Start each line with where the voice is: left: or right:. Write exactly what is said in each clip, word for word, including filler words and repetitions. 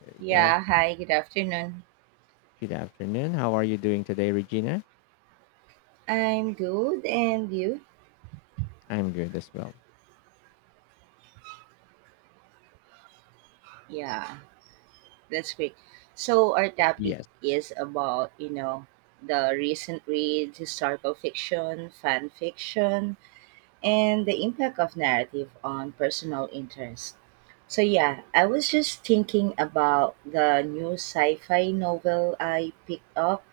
left: There you go.
right: Yeah, hi, good afternoon.
left: Good afternoon. How are you doing today, Regina?
right: I'm good, and you?
left: I'm good as well.
right: Yeah, that's great. So, our topic
left: Yes.
right: is about, you know, the recent reads, historical fiction, fan fiction, and the impact of narrative on personal interest. So, yeah, I was just thinking about the new sci fi novel I picked up.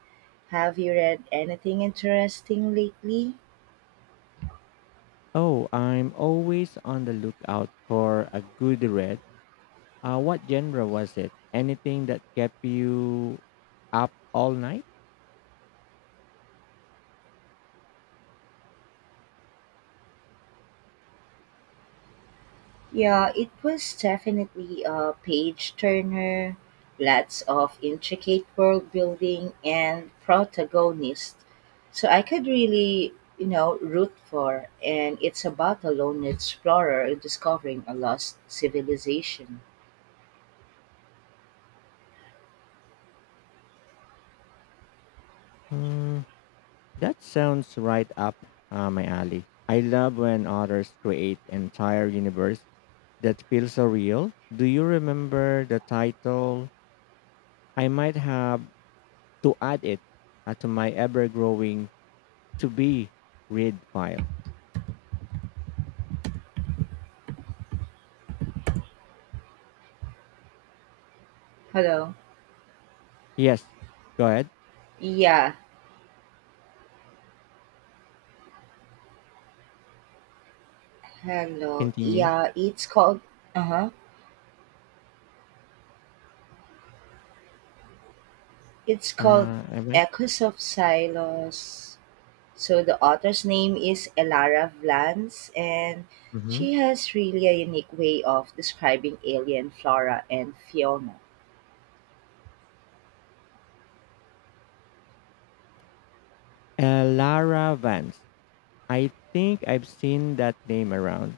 right: Have you read anything interesting lately?
left: Oh, I'm always on the lookout for a good read. Uh, what genre was it? Anything that kept you up all night?
right: Yeah, it was definitely a page turner, lots of intricate world building and protagonist, so I could really, you know, root for and it's about a lone explorer discovering a lost civilization.
left: Hmm, that sounds right up uh, my alley. I love when authors create entire universe that feels so real. Do you remember the title? I might have to add it uh, to my ever-growing to be read file.
right: Hello.
left: Yes, go ahead,
right: Yeah, hello.
left: continue.
right: Yeah, it's called. Uh-huh. It's called
left: Uh, am I?
right: Echoes of Silos. So the author's name is Elara Vlans, and
left: Mm-hmm.
right: she has really a unique way of describing alien flora and fauna.
left: Uh, Lara Vance. I think I've seen that name around.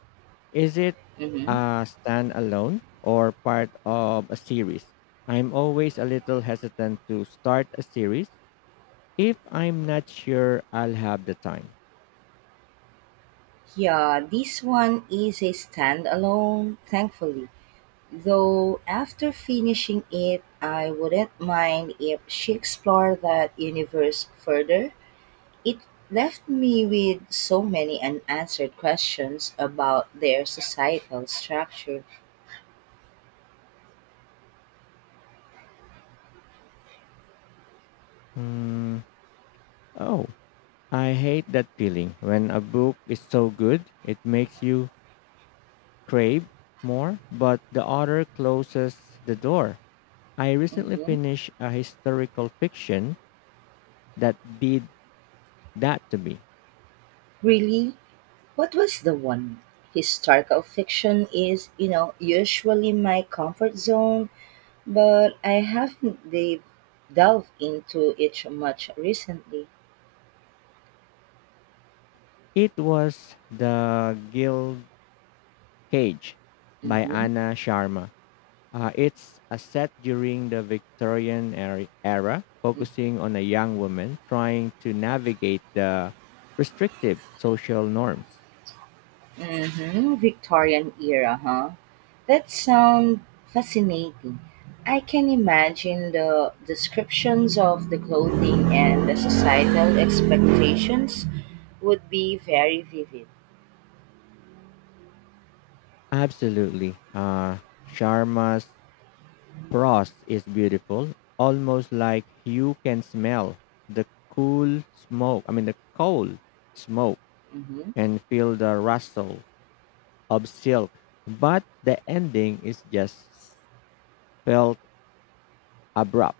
left: Is it
right: Hmm.
left: a standalone or part of a series? I'm always a little hesitant to start a series if I'm not sure I'll have the time.
right: Yeah, this one is a standalone, thankfully. Though after finishing it, I wouldn't mind if she explored that universe further. It left me with so many unanswered questions about their societal structure.
left: Hmm. Oh, I hate that feeling when a book is so good, it makes you crave more, but the other closes the door. I recently
right: Hmm.
left: finished a historical fiction that did that to me.
right: Really? What was the one? Historical fiction is, you know, usually my comfort zone, but I haven't de- delved into it much recently.
left: It was The Guild Cage by
right: Mm-hmm.
left: Anna Sharma. Uh, it's a set during the Victorian era, era, focusing on a young woman trying to navigate the restrictive social norms.
right: Mm-hmm. Victorian era, huh? That sounds fascinating. I can imagine the descriptions of the clothing and the societal expectations would be very vivid.
left: Absolutely. Uh, Sharma's Frost is beautiful, almost like you can smell the cool smoke, I mean, the coal smoke,
right: Mm-hmm.
left: and feel the rustle of silk. But the ending is just felt abrupt.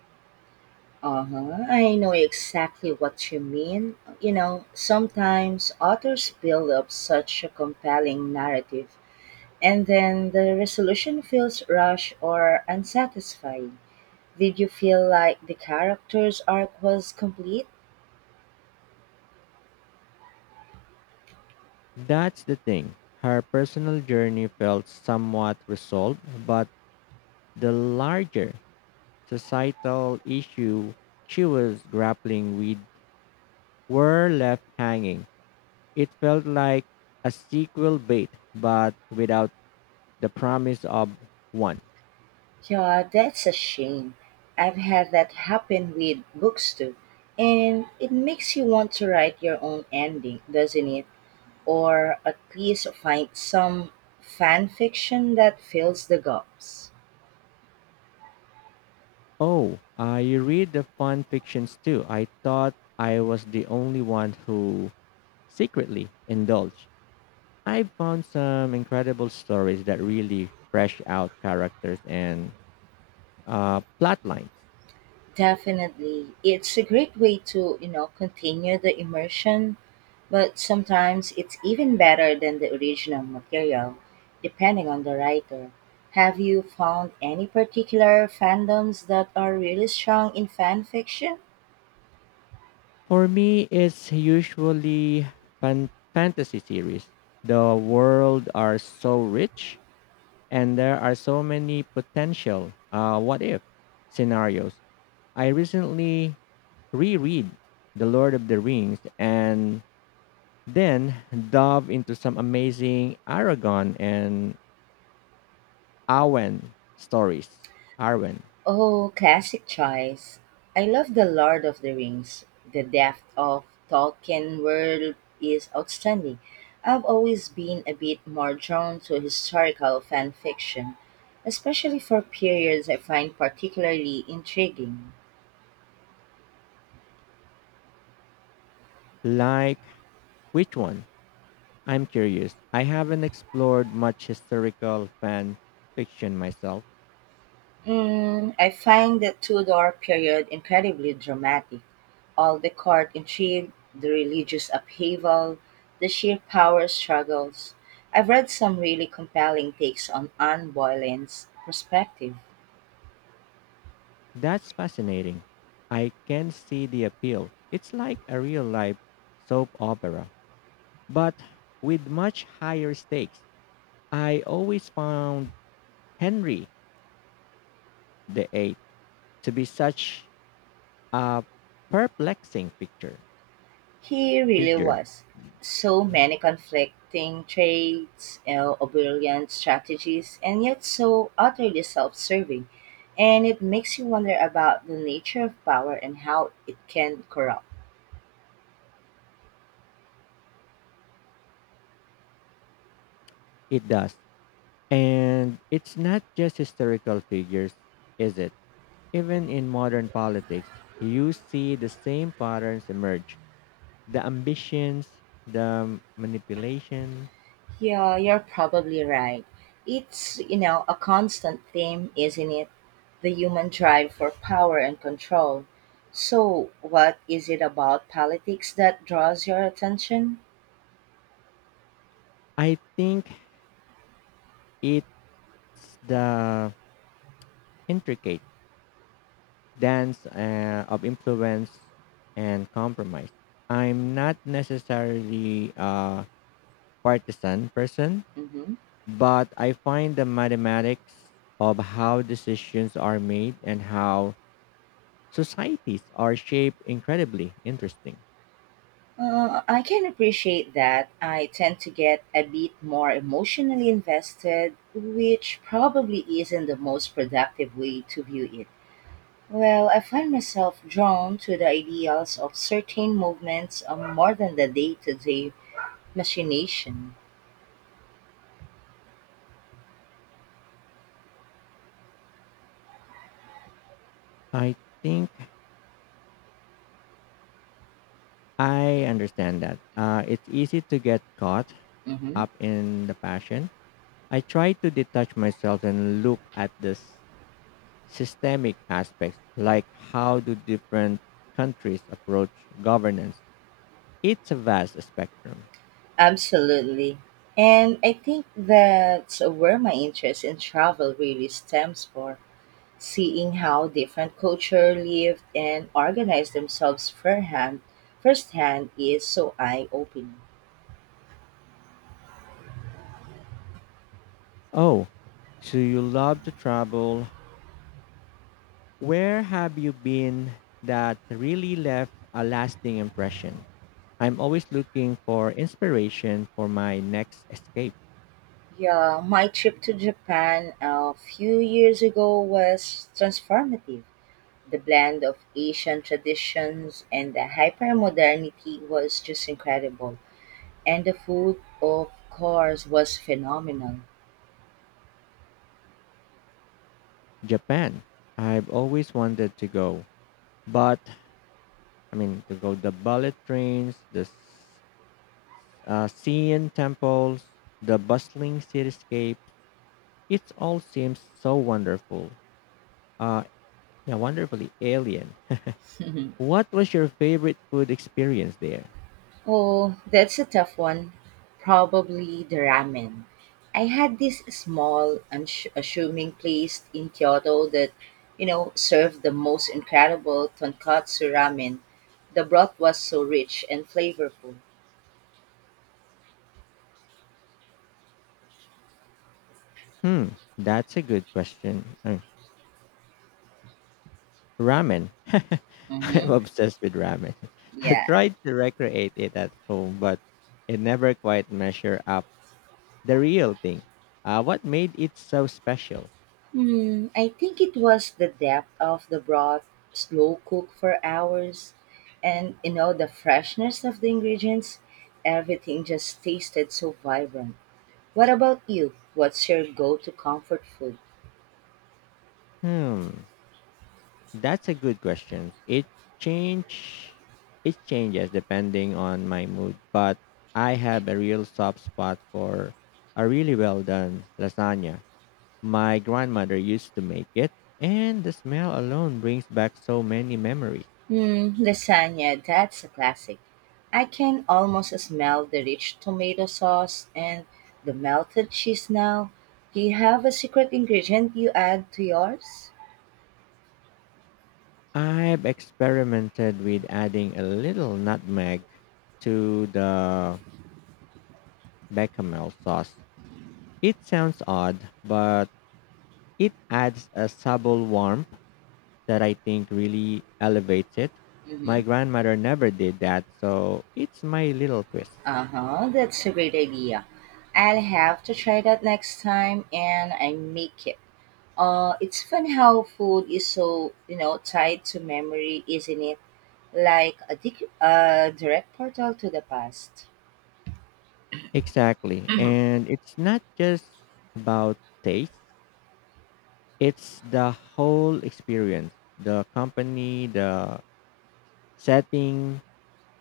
right: Uh-huh. I know exactly what you mean. You know, sometimes authors build up such a compelling narrative and then the resolution feels rushed or unsatisfying. Did you feel like the character's arc was complete?
left: That's the thing. Her personal journey felt somewhat resolved, but the larger societal issue she was grappling with were left hanging. It felt like a sequel bait, but without the promise of one.
right: Yeah, that's a shame. I've had that happen with books too. And it makes you want to write your own ending, doesn't it? Or at least find some fan fiction that fills the gaps.
left: Oh, uh, you read the fun fictions too. I thought I was the only one who secretly indulged. I found some incredible stories that really fresh out characters and uh, plot lines.
right: Definitely. It's a great way to, you know, continue the immersion, but sometimes it's even better than the original material, depending on the writer. Have you found any particular fandoms that are really strong in fan fiction?
left: For me, it's usually fan- fantasy series. The world are so rich and there are so many potential uh, what if scenarios. I recently reread The Lord of the Rings and then dove into some amazing Aragon and Arwen stories. Arwen.
right: Oh, classic choice. I love The Lord of the Rings. The depth of Tolkien world is outstanding. I've always been a bit more drawn to historical fan fiction, especially for periods I find particularly intriguing.
left: Like which one? I'm curious. I haven't explored much historical fan fiction myself.
right: Mm, I find the Tudor period incredibly dramatic. All the court intrigue, the religious upheaval, the sheer power struggles. I've read some really compelling takes on Anne Boleyn's perspective.
left: That's fascinating. I can see the appeal. It's like a real life soap opera, but with much higher stakes. I always found Henry the Eighth to be such a perplexing picture
right: He really
left: figure.
right: was. So many conflicting traits, you know, Oberlian strategies, and yet so utterly self serving. And it makes you wonder about the nature of power and how it can corrupt.
left: It does. And it's not just historical figures, is it? Even in modern politics, you see the same patterns emerge the ambitions, the manipulations.
right: Yeah, you're probably right. It's, you know, a constant theme, isn't it? The human drive for power and control. So, what is it about politics that draws your attention?
left: I think it's the intricate dance uh, of influence and compromise. I'm not necessarily a partisan person,
right: Hmm.
left: but I find the mathematics of how decisions are made and how societies are shaped incredibly interesting.
right: Uh, I can appreciate that. I tend to get a bit more emotionally invested, which probably isn't the most productive way to view it. Well, I find myself drawn to the ideals of certain movements uh, more than the day to day machination.
left: I think I understand that. Uh, it's easy to get caught
right: Hmm.
left: up in the passion. I try to detach myself and look at the s- systemic aspects, like how do different countries approach governance. It's a vast spectrum.
right: Absolutely. And I think that's where my interest in travel really stems for seeing how different culture live and organize themselves firehand, firsthand is so eye-opening.
left: Oh, so you love to travel. Where have you been that really left a lasting impression? I'm always looking for inspiration for my next escape.
right: Yeah, my trip to Japan a few years ago was transformative. The blend of Asian traditions and the hypermodernity was just incredible. And the food, of course, was phenomenal.
left: Japan. I've always wanted to go, but I mean to go the bullet trains, the s- uh, Sien temples, the bustling cityscape. It all seems so wonderful. Uh, yeah, wonderfully alien. What was your favorite food experience there?
right: Oh, that's a tough one. Probably the ramen. I had this small, unassuming place in Kyoto that, you know, served the most incredible tonkatsu ramen. The broth was so rich and flavorful.
left: Hmm, that's a good question. Uh, ramen. I'm
right: Mm-hmm.
left: obsessed with ramen. I
right: Yeah.
left: tried to recreate it at home, but it never quite measure out the real thing. Uh, what made it so special?
right: Hmm, I think it was the depth of the broth, slow cook for hours, and you know the freshness of the ingredients. Everything just tasted so vibrant. What about you? What's your go-to comfort food?
left: Hmm, that's a good question. It change, it changes depending on my mood, but I have a real soft spot for a really well done lasagna. My grandmother used to make it, and the smell alone brings back so many memories.
right: Hmm, lasagna. That's a classic. I can almost smell the rich tomato sauce and the melted cheese now. Do you have a secret ingredient you add to yours?
left: I've experimented with adding a little nutmeg to the bechamel sauce. It sounds odd, but it adds a subtle warmth that I think really elevates it.
right: Mm-hmm.
left: My grandmother never did that, so it's my little twist.
right: Uh-huh, that's a great idea. I'll have to try that next time and I make it. Uh, it's fun how food is so, you know, tied to memory, isn't it? Like a, dic- a direct portal to the past.
left: Exactly. And it's not just about taste, it's the whole experience, the company, the setting,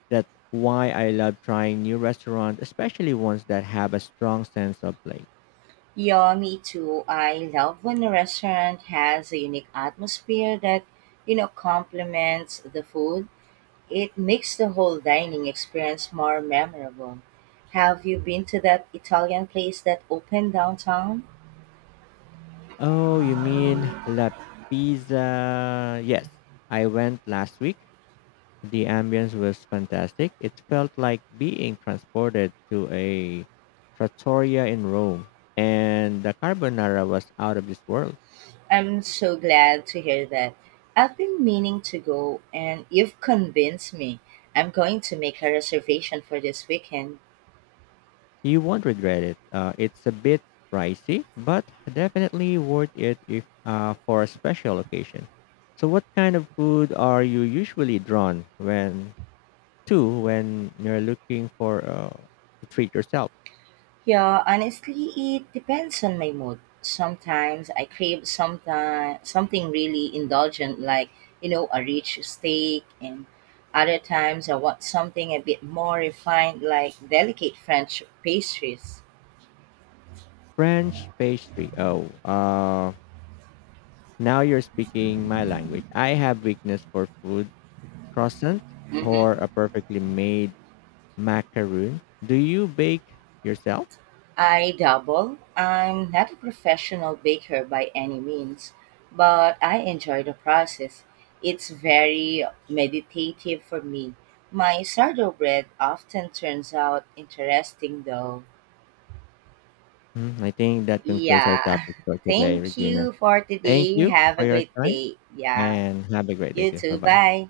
left: that why I love trying new restaurants, especially ones that have a strong sense of place.
right: Yeah, me too. I love when a restaurant has a unique atmosphere that, you know, complements the food. It makes the whole dining experience more memorable. Have you been to that Italian place that opened downtown?
left: Oh, you mean La Pizza? Yes. I went last week. The ambience was fantastic. It felt like being transported to a trattoria in Rome. And the carbonara was out of this world.
right: I'm so glad to hear that. I've been meaning to go, and you've convinced me. I'm going to make a reservation for this weekend.
left: You won't regret it. Uh, it's a bit pricey, but definitely worth it if uh, for a special occasion. So, what kind of food are you usually drawn when to when you're looking for uh, to treat yourself?
right: Yeah, honestly, it depends on my mood. Sometimes I crave sometime, something really indulgent, like, you know, a rich steak, and other times I want something a bit more refined, like delicate French pastries.
left: French pastry. Oh, uh, Now you're speaking my language. I have weakness for food croissant or
right: Mhm.
left: a perfectly made macaroon. Do you bake yourself?
right: I double. I'm not a professional baker by any means, but I enjoy the process. It's very meditative for me. My sourdough bread often turns out interesting, though.
left: Hmm. I think that concludes our
right: Yeah.
left: topic for today,
right: Thank
left: Regina.
right: you for
left: Thank
right: today.
left: you
right: Have
left: for
right: a
left: your
right: great
left: time
right: day. Yeah.
left: and have a great day
right: You
left: too. Bye
right: too.
left: bye.
right: Bye.